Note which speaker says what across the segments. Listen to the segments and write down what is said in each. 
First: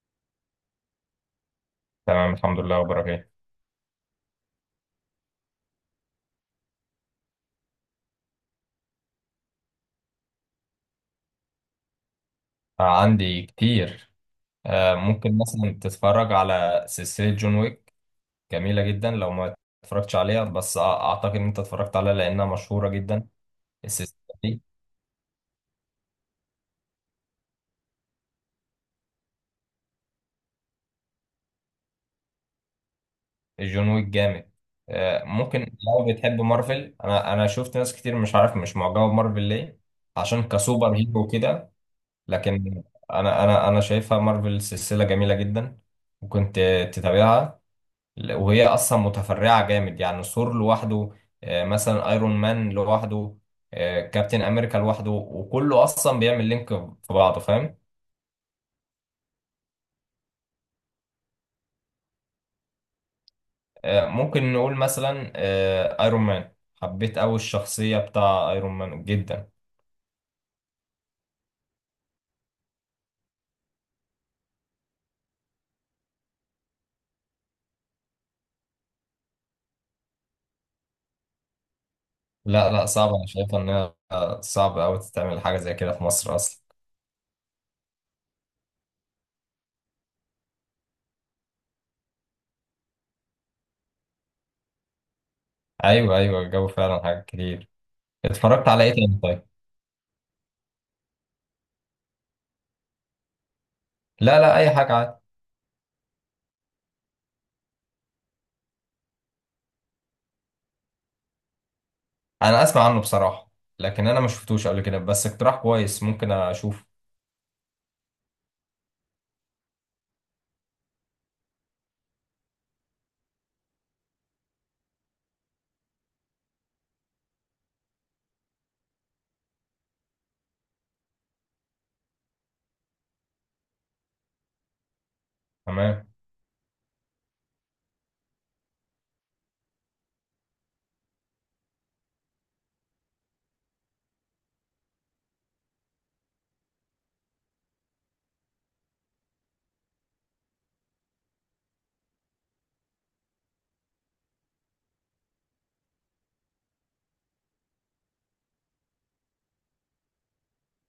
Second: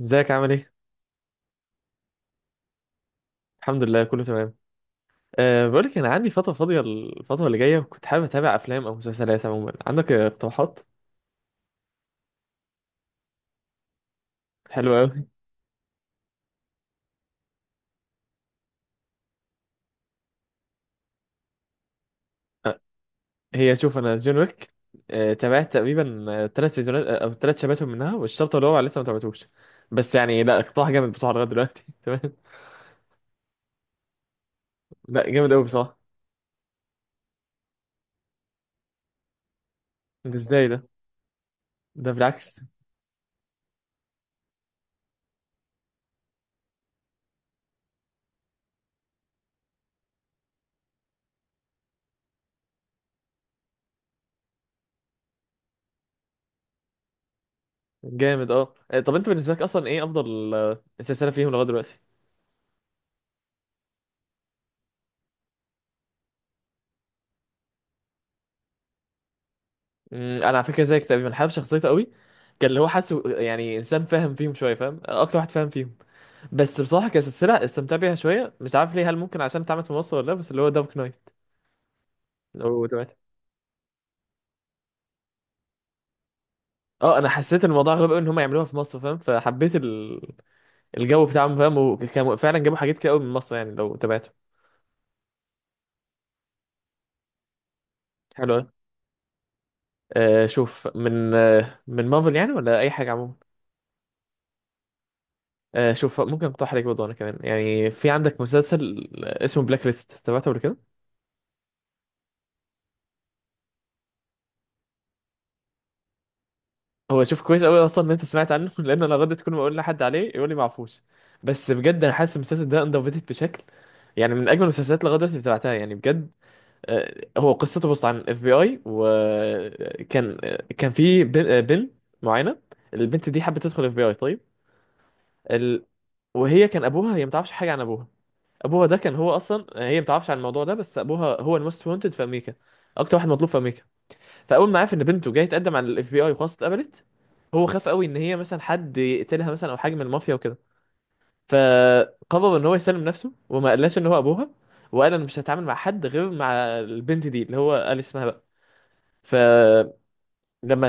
Speaker 1: ازيك عامل ايه؟
Speaker 2: تمام الحمد لله، اخبارك ايه؟
Speaker 1: الحمد لله كله تمام. بقولك انا عندي فترة فاضية الفترة اللي جاية وكنت حابب اتابع افلام او مسلسلات عموما، عندك اقتراحات؟
Speaker 2: آه، عندي كتير. آه،
Speaker 1: حلوة اوي.
Speaker 2: ممكن مثلا تتفرج على سلسلة جون ويك. جميلة جدا لو ما اتفرجتش عليها بس اعتقد ان انت اتفرجت عليها لانها
Speaker 1: أه
Speaker 2: مشهورة جدا.
Speaker 1: هي شوف، انا
Speaker 2: السلسلة
Speaker 1: جون
Speaker 2: دي
Speaker 1: ويك تابعت تقريبا ثلاث سيزونات، او ثلاث شباتهم منها، والشابتر اللي هو لسه ما تابعتوش. بس يعني لا، اقتراح جامد بصراحة لغاية دلوقتي. تمام.
Speaker 2: جون ويك جامد. آه،
Speaker 1: لا جامد
Speaker 2: ممكن
Speaker 1: اوي بصراحة.
Speaker 2: لو بتحب مارفل انا شفت ناس كتير، مش عارف مش معجبة بمارفل ليه،
Speaker 1: ده
Speaker 2: عشان
Speaker 1: ازاي ده؟
Speaker 2: كسوبر هيرو كده.
Speaker 1: ده بالعكس.
Speaker 2: لكن انا شايفها مارفل سلسلة جميلة جدا، وكنت تتابعها، وهي اصلا متفرعه جامد، يعني ثور لوحده، مثلا ايرون مان لوحده، كابتن امريكا لوحده، وكله اصلا بيعمل لينك في بعضه، فاهم؟
Speaker 1: جامد اه، طب انت بالنسبة لك اصلا ايه افضل سلسلة فيهم لغاية دلوقتي؟
Speaker 2: ممكن نقول مثلا ايرون مان. حبيت قوي الشخصيه بتاع ايرون مان جدا.
Speaker 1: مم، انا على فكره زيك تقريبا، حابب شخصيته قوي. كان اللي هو حاسه يعني انسان فاهم فيهم شويه، فاهم اكتر واحد فاهم فيهم. بس بصراحه كسلسله استمتع بيها شويه، مش عارف ليه، هل ممكن عشان اتعملت في مصر ولا لا، بس اللي هو دارك نايت.
Speaker 2: لا
Speaker 1: لو
Speaker 2: لا،
Speaker 1: تمام،
Speaker 2: صعب. انا شايفه انها صعب قوي تتعمل حاجه زي كده في مصر اصلا.
Speaker 1: اه انا حسيت الموضوع غريب قوي ان هم يعملوها في مصر فاهم، فحبيت الجو بتاعهم فاهم، وكانوا فعلا جابوا حاجات كتير قوي من مصر يعني لو تابعته.
Speaker 2: ايوه ايوه، الجو فعلا حاجات كتير.
Speaker 1: حلو قوي.
Speaker 2: اتفرجت على ايه تاني طيب؟
Speaker 1: آه شوف، من آه من مارفل يعني ولا اي حاجه عموما.
Speaker 2: لا لا، اي حاجه عادي.
Speaker 1: آه شوف، ممكن اقترح عليك برضه انا كمان يعني، في عندك مسلسل اسمه بلاك ليست، تابعته قبل كده؟
Speaker 2: انا اسمع عنه بصراحه، لكن انا ما شفتوش قبل كده، بس اقتراح كويس، ممكن اشوفه.
Speaker 1: هو شوف، كويس قوي اصلا ان انت سمعت عنه لان انا غدت كل ما اقول لحد عليه يقول لي معفوش. بس بجد انا حاسس المسلسل ده اندر بشكل، يعني من اجمل المسلسلات لغايه دلوقتي اللي تابعتها يعني بجد. هو قصته بص، عن اف بي اي، وكان كان في بنت معينه، البنت دي حبت تدخل اف بي اي، طيب ال...
Speaker 2: تمام.
Speaker 1: وهي كان ابوها، هي ما تعرفش حاجه عن ابوها. ابوها ده كان هو اصلا، هي ما تعرفش عن الموضوع ده، بس ابوها هو الموست وانتد في امريكا، اكتر واحد مطلوب في امريكا. فاول ما عرف ان بنته جايه تقدم على الاف بي اي وخلاص اتقبلت، هو خاف قوي ان هي مثلا حد يقتلها مثلا او حاجه من المافيا وكده. فقرر ان هو يسلم نفسه وما قالهاش ان هو ابوها، وقال انا مش هتعامل مع حد غير مع البنت دي اللي هو قال اسمها بقى. فلما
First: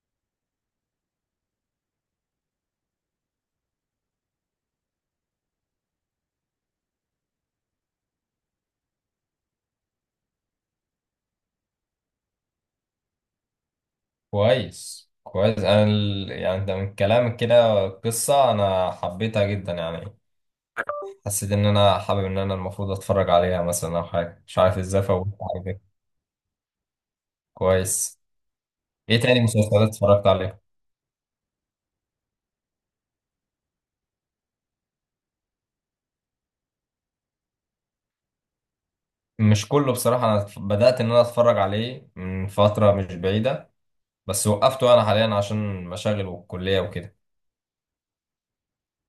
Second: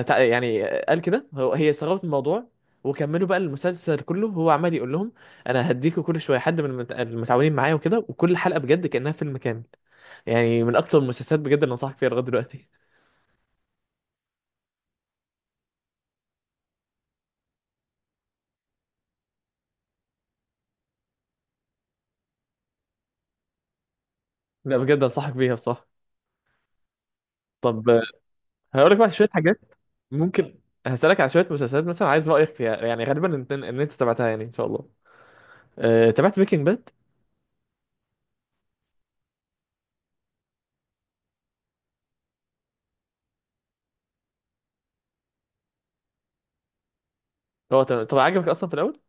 Speaker 1: يعني قال كده، هو هي استغربت من الموضوع. وكملوا بقى المسلسل كله هو عمال يقول لهم انا هديكوا كل شويه حد من المتعاونين معايا وكده، وكل حلقه بجد كانها فيلم كامل. يعني من اكتر المسلسلات بجد اللي انصحك فيها لغايه دلوقتي.
Speaker 2: كويس كويس. انا ال... يعني ده من كلامك كده قصة انا حبيتها جدا يعني، حسيت ان انا حابب ان انا المفروض اتفرج عليها مثلا، او حاجة مش
Speaker 1: لا
Speaker 2: عارف ازاي
Speaker 1: بجد
Speaker 2: فوت
Speaker 1: انصحك بيها
Speaker 2: حاجة كده.
Speaker 1: بصراحه. طب
Speaker 2: كويس.
Speaker 1: هقول لك بقى
Speaker 2: ايه
Speaker 1: شويه
Speaker 2: تاني
Speaker 1: حاجات،
Speaker 2: مسلسلات اتفرجت
Speaker 1: ممكن
Speaker 2: عليها؟
Speaker 1: هسألك على شويه مسلسلات مثلا، عايز رأيك فيها يعني، غالبا انت ان انت تابعتها يعني ان شاء الله. تابعت بريكنج باد؟
Speaker 2: مش كله بصراحة. انا بدأت ان انا اتفرج عليه من فترة مش بعيدة، بس وقفته انا حاليا عشان مشاغل والكلية وكده.
Speaker 1: هو تمام، طب عجبك اصلا في الاول؟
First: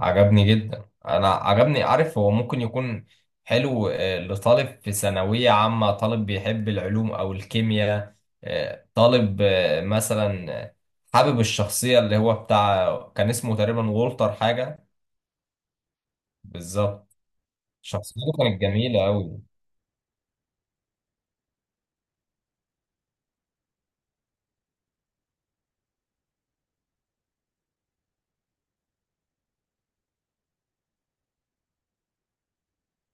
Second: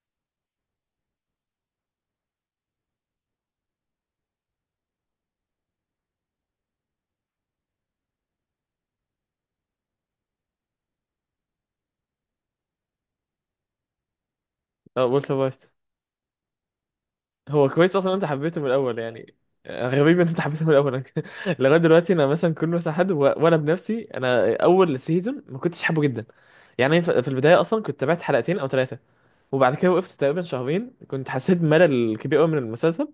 Speaker 2: عجبني جدا. انا عجبني، عارف، هو ممكن يكون حلو لطالب في ثانوية عامة، طالب بيحب العلوم او الكيمياء، آه، طالب آه، مثلا آه، حابب الشخصية اللي هو بتاع كان اسمه تقريبا وولتر حاجة.
Speaker 1: اه والتر وايت.
Speaker 2: بالظبط.
Speaker 1: هو كويس اصلا إن انت
Speaker 2: شخصيته
Speaker 1: حبيته
Speaker 2: كانت
Speaker 1: من الاول
Speaker 2: جميلة
Speaker 1: يعني.
Speaker 2: قوي.
Speaker 1: غريب ان انت حبيته من الاول. لغايه دلوقتي انا مثلا كل مثلا حد وانا بنفسي انا اول سيزون ما كنتش حابه جدا، يعني في في البدايه اصلا كنت تابعت حلقتين او ثلاثه، وبعد كده وقفت تقريبا شهرين، كنت حسيت بملل كبير قوي من المسلسل.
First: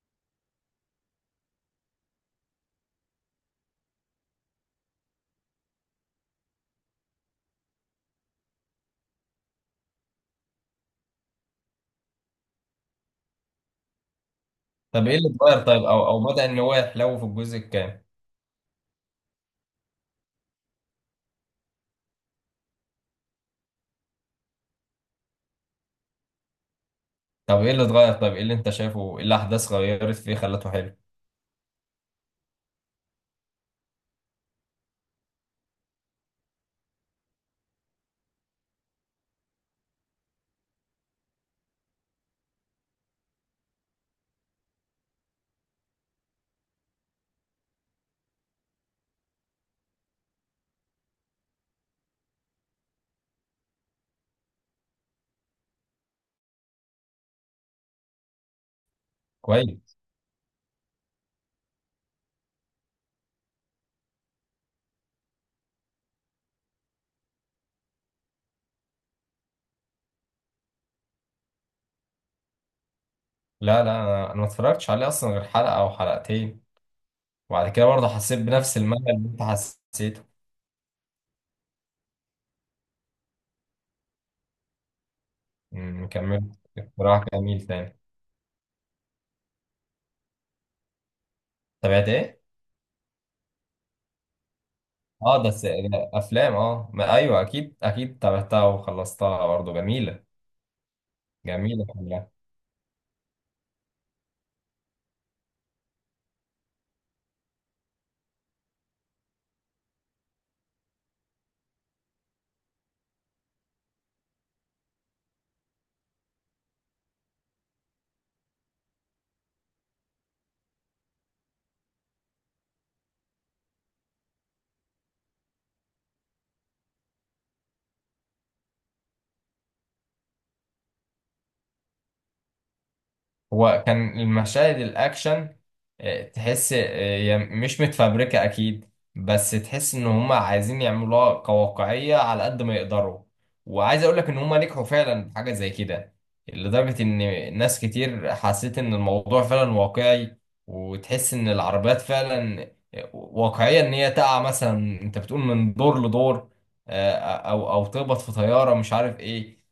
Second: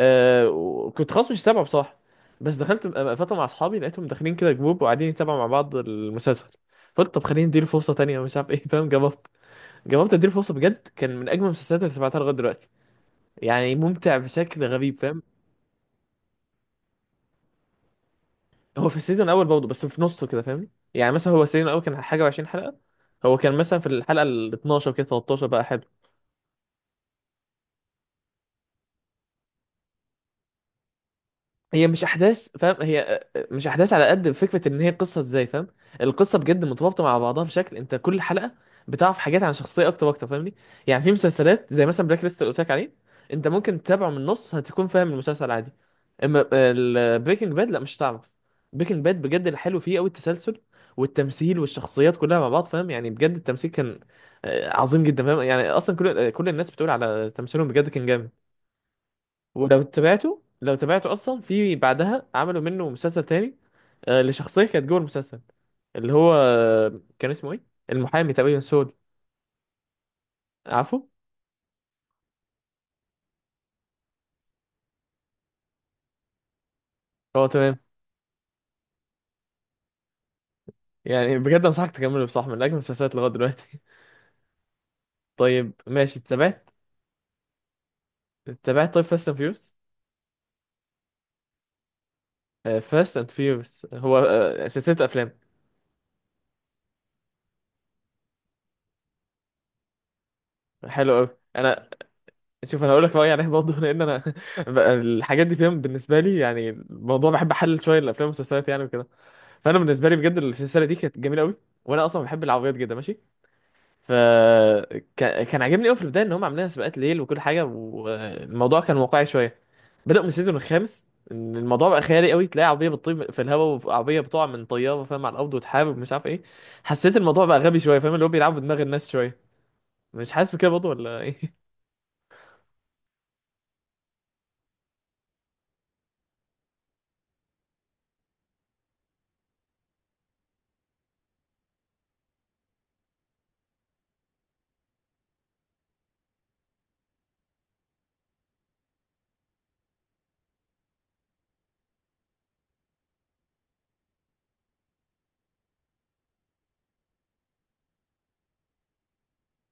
Speaker 1: وكنت خلاص مش سامعه بصراحه، بس دخلت فتره مع اصحابي لقيتهم داخلين كده جروب وقاعدين يتابعوا مع بعض المسلسل. فقلت طب خليني اديله فرصه تانية، مش عارف ايه. فاهم، جربت اديله فرصه، بجد كان من اجمل المسلسلات اللي سمعتها لغايه دلوقتي، يعني ممتع بشكل غريب
Speaker 2: طب ايه
Speaker 1: فاهم.
Speaker 2: اللي اتغير طيب، او او بدأ ان هو يحلو في الجزء الكام؟
Speaker 1: هو في السيزون الاول برضه بس في نصه كده فاهمني، يعني مثلا هو السيزون الاول كان حاجه و20 حلقه، هو كان مثلا في الحلقه ال 12 كده 13 بقى.
Speaker 2: طب ايه اللي اتغير طيب، ايه اللي انت شايفه، ايه الاحداث غيرت فيه خلته حلو؟
Speaker 1: هي مش احداث فاهم، هي مش احداث على قد فكره ان هي قصه ازاي فاهم. القصه بجد مترابطه مع بعضها بشكل، انت كل حلقه بتعرف حاجات عن شخصيه اكتر واكتر فاهمني. يعني في مسلسلات زي مثلا بلاك ليست اللي قلت لك عليه، انت ممكن تتابعه من النص هتكون فاهم المسلسل عادي، اما البريكنج باد لا، مش هتعرف. بريكنج باد بجد الحلو فيه قوي التسلسل والتمثيل والشخصيات كلها مع بعض فاهم. يعني بجد التمثيل كان عظيم جدا فاهم، يعني اصلا كل كل الناس بتقول على تمثيلهم بجد كان جامد. ولو
Speaker 2: كويس.
Speaker 1: تابعته، لو تابعته اصلا في بعدها عملوا منه مسلسل تاني، لشخصيه كانت جوه المسلسل، اللي هو كان اسمه ايه، المحامي تقريبا سود، عارفه؟
Speaker 2: لا لا، انا ما اتفرجتش عليه اصلا غير حلقة او حلقتين،
Speaker 1: اه
Speaker 2: وبعد
Speaker 1: تمام.
Speaker 2: كده برضه حسيت بنفس الملل اللي انت حسيته.
Speaker 1: يعني بجد انصحك تكمله بصح، من اجمل المسلسلات لغايه دلوقتي. طيب
Speaker 2: أمم،
Speaker 1: ماشي.
Speaker 2: كملت.
Speaker 1: تابعت،
Speaker 2: اقتراح جميل تاني.
Speaker 1: تابعت طيب فاست اند فيوس؟
Speaker 2: تابعت ايه؟
Speaker 1: فاست اند فيوس هو سلسله افلام.
Speaker 2: اه ده ده افلام. اه ما ايوه، اكيد اكيد تابعتها وخلصتها، برضه جميله.
Speaker 1: حلو قوي.
Speaker 2: جميله
Speaker 1: انا
Speaker 2: كلها.
Speaker 1: شوف، انا هقول لك رايي عليه برضه، لان انا بقى الحاجات دي فاهم بالنسبه لي، يعني الموضوع بحب احلل شويه الافلام والمسلسلات يعني وكده. فانا بالنسبه لي بجد السلسله دي كانت جميله قوي، وانا اصلا بحب العربيات جدا ماشي. فكان كان كان عاجبني قوي في البدايه ان هم عاملين سباقات ليل وكل حاجه، والموضوع كان واقعي شويه. بدأوا من السيزون الخامس ان الموضوع بقى خيالي قوي، تلاقي عربيه بتطير في الهواء وعربيه بتقع من طياره فاهم على الارض وتحارب مش عارف ايه. حسيت الموضوع بقى غبي شويه فاهم، اللي هو بيلعبوا بدماغ الناس شويه، مش حاسس بكده برضه ولا ايه؟
Speaker 2: هو كان المشاهد الاكشن، تحس هي مش متفبركه اكيد، بس تحس ان هم عايزين يعملوها كواقعيه على قد ما يقدروا، وعايز اقول لك ان هم نجحوا فعلا في حاجه زي كده، لدرجه ان ناس كتير حسيت ان الموضوع فعلا واقعي، وتحس ان العربيات فعلا واقعيه، ان هي تقع مثلا انت بتقول من دور لدور، او او تخبط في طياره مش عارف ايه.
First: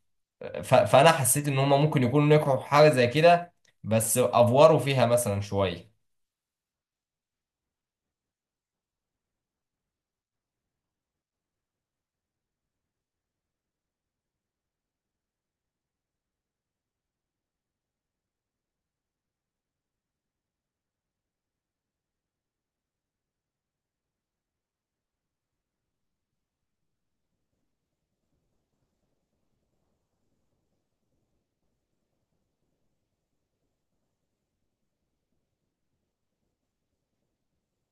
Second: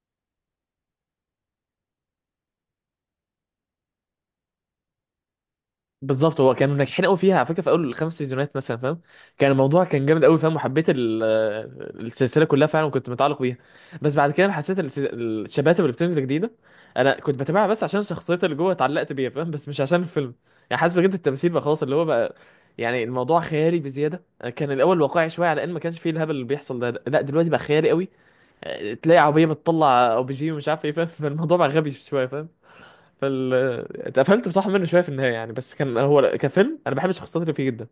Speaker 2: فانا حسيت ان هم ممكن يكونوا نجحوا في حاجه زي كده، بس افوروا فيها مثلا شويه.
Speaker 1: بالظبط. هو كانوا ناجحين قوي فيها على فكره في اول الخمس سيزونات مثلا فاهم، الموضوع كان جامد قوي فاهم، وحبيت السلسله كلها فعلا وكنت متعلق بيها. بس بعد كده أنا حسيت الشباتب اللي بتنزل جديده، انا كنت بتابعها بس عشان الشخصيات اللي جوه اتعلقت بيها فاهم، بس مش عشان الفيلم. يعني حاسس بجد التمثيل بقى خلاص، اللي هو بقى يعني الموضوع خيالي بزياده. كان الاول واقعي شويه، على ان ما كانش فيه الهبل اللي بيحصل ده، لا دلوقتي بقى خيالي قوي، تلاقي عربيه بتطلع او بيجي ومش عارف ايه فاهم. فالموضوع بقى غبي شويه فاهم. فال اتقفلت بصراحه منه شويه في النهايه يعني، بس كان هو كفيلم انا بحب الشخصيات اللي فيه جدا.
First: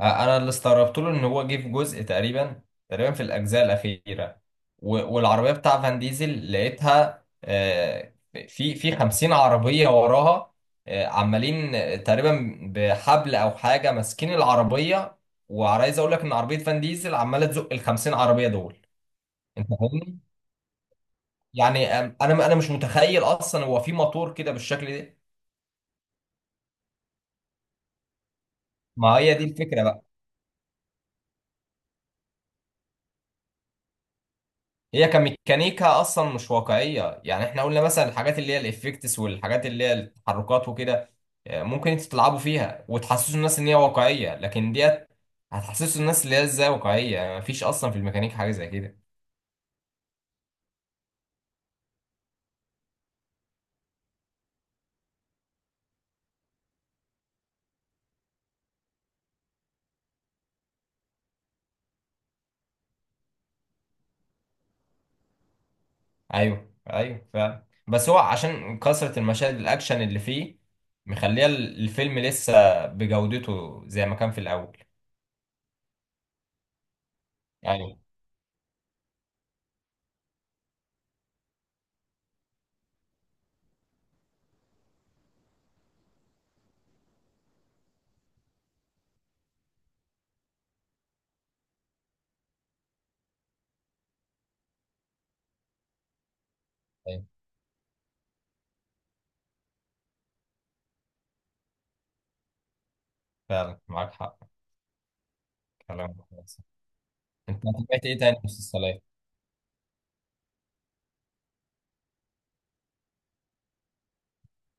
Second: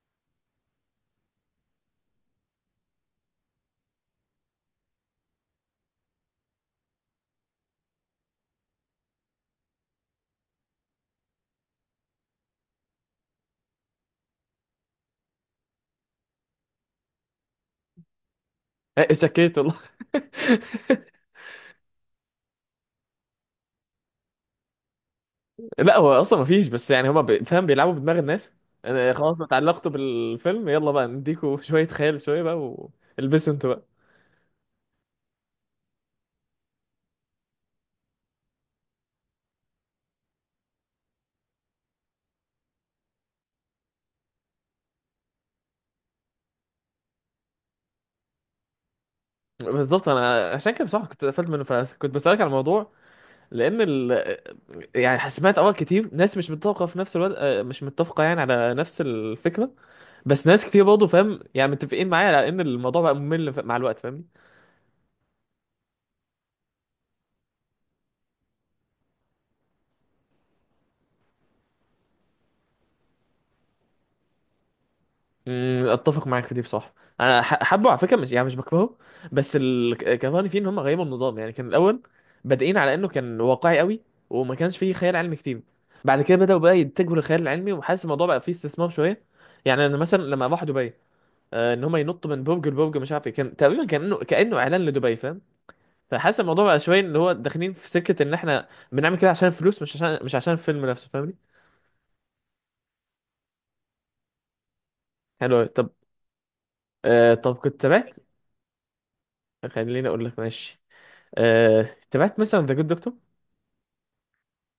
Speaker 2: انا اللي استغربت له ان هو جه في جزء تقريبا، تقريبا في الاجزاء الاخيره، والعربيه بتاع فان ديزل لقيتها، في 50 عربيه وراها، عمالين تقريبا بحبل او حاجه ماسكين العربيه، وعايز اقول لك ان عربيه فان ديزل عماله تزق ال 50 عربيه دول.
Speaker 1: إيه، سكيت
Speaker 2: انت
Speaker 1: والله.
Speaker 2: فاهمني؟ يعني انا مش متخيل اصلا هو في موتور كده بالشكل ده.
Speaker 1: لا هو اصلا ما فيش، بس يعني هما فاهم بيلعبوا بدماغ الناس. انا
Speaker 2: ما هي
Speaker 1: خلاص
Speaker 2: دي
Speaker 1: اتعلقتوا
Speaker 2: الفكره.
Speaker 1: بالفيلم يلا بقى نديكوا شويه خيال شويه بقى، والبسوا انتوا بقى.
Speaker 2: هي كميكانيكا اصلا مش واقعيه، يعني احنا قلنا مثلا الحاجات اللي هي الافكتس والحاجات اللي هي التحركات وكده، ممكن انتوا تلعبوا فيها وتحسسوا الناس ان هي واقعيه، لكن ديت هتحسسوا الناس اللي هي ازاي واقعيه، يعني مفيش اصلا في الميكانيك حاجه زي كده.
Speaker 1: بالظبط. انا عشان كده بصراحه كنت اتقفلت منه، فكنت بسالك على الموضوع لان ال... آه، يعني سمعت اراء كتير، ناس مش متفقه في نفس الوقت، مش متفقه يعني على نفس الفكره، بس ناس كتير برضه فاهم يعني متفقين معايا على ان الموضوع بقى ممل مع الوقت فاهم.
Speaker 2: ايوه ايوه، فعلا، بس هو عشان كثره المشاهد الاكشن اللي فيه مخليه الفيلم لسه بجودته زي ما كان في الاول.
Speaker 1: اتفق معاك في دي بصراحه. انا حبه
Speaker 2: ايوه
Speaker 1: على فكره، مش يعني مش بكرهه. بس كرهني فيه ان هم غيروا النظام، يعني كان الاول بادئين على انه كان واقعي قوي وما كانش فيه خيال علمي كتير، بعد كده بداوا بقى يتجهوا للخيال العلمي، وحاسس الموضوع بقى فيه استثمار شويه. يعني انا مثلا لما راح دبي، ان هم ينطوا من برج لبرج مش عارف ايه، كان تقريبا كانه اعلان لدبي فاهم. فحاسس الموضوع بقى شويه ان
Speaker 2: ايوه،
Speaker 1: هو داخلين في سكه ان احنا بنعمل كده عشان فلوس، مش عشان مش عشان الفيلم نفسه فاهمني.
Speaker 2: فعلا معاك حق.
Speaker 1: حلو أوي. طب
Speaker 2: كلام كويس.
Speaker 1: طب
Speaker 2: انت
Speaker 1: كنت
Speaker 2: تابعت
Speaker 1: تابعت،
Speaker 2: ايه تاني مسلسلات؟
Speaker 1: خليني اقول لك ماشي. آه، تابعت مثلا ذا جود دكتور؟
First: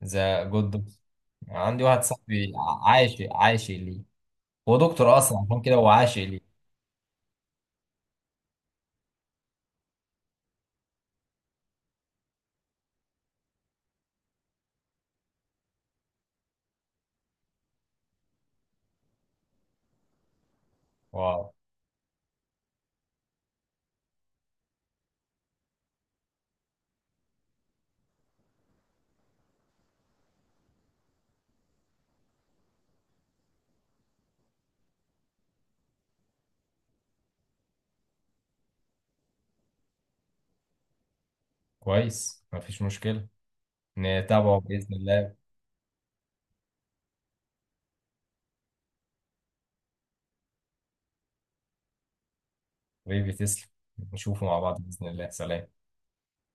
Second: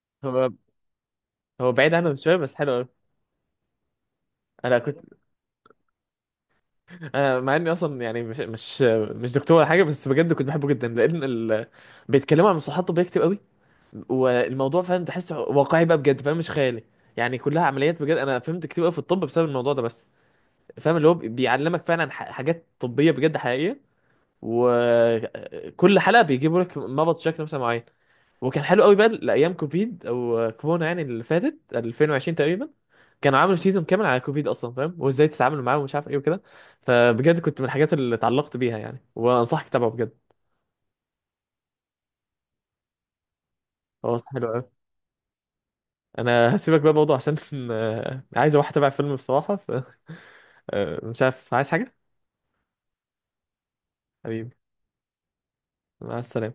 Speaker 2: ذا
Speaker 1: هو،
Speaker 2: جود دكتور؟
Speaker 1: هو
Speaker 2: عندي
Speaker 1: بعيد
Speaker 2: واحد
Speaker 1: عنه شويه
Speaker 2: صاحبي
Speaker 1: بس حلو قوي.
Speaker 2: عاشق عاشق ليه. هو
Speaker 1: انا كنت
Speaker 2: دكتور اصلا، عشان كده هو عاشق ليه.
Speaker 1: انا مع اني اصلا يعني مش دكتور ولا حاجه، بس بجد كنت بحبه جدا لان بيتكلموا عن مصطلحات طبيه كتير قوي، والموضوع فاهم تحسه واقعي بقى بجد فاهم، مش خيالي. يعني كلها عمليات، بجد انا فهمت كتير قوي في الطب بسبب الموضوع ده بس فاهم، اللي هو
Speaker 2: واو.
Speaker 1: بيعلمك فعلا حاجات طبيه بجد حقيقيه. وكل حلقه بيجيبوا لك مرض شكل مثلا معين، وكان حلو قوي بقى لايام كوفيد او كورونا يعني اللي فاتت 2020 تقريبا، كانوا عملوا سيزون كامل على كوفيد اصلا فاهم، وازاي تتعامل معاه ومش عارف ايه وكده. فبجد كنت من الحاجات اللي اتعلقت بيها يعني، وانصحك تتابعه بجد.
Speaker 2: كويس، مفيش مشكلة،
Speaker 1: هو صح حلو
Speaker 2: نتابعه
Speaker 1: قوي.
Speaker 2: بإذن الله.
Speaker 1: انا هسيبك بقى برضه عشان عايز اروح اتابع فيلم بصراحه، ف مش عارف عايز حاجه.
Speaker 2: حبيبي تسلم، نشوفه
Speaker 1: حبيبي
Speaker 2: مع بعض بإذن الله، سلام.
Speaker 1: مع السلامه.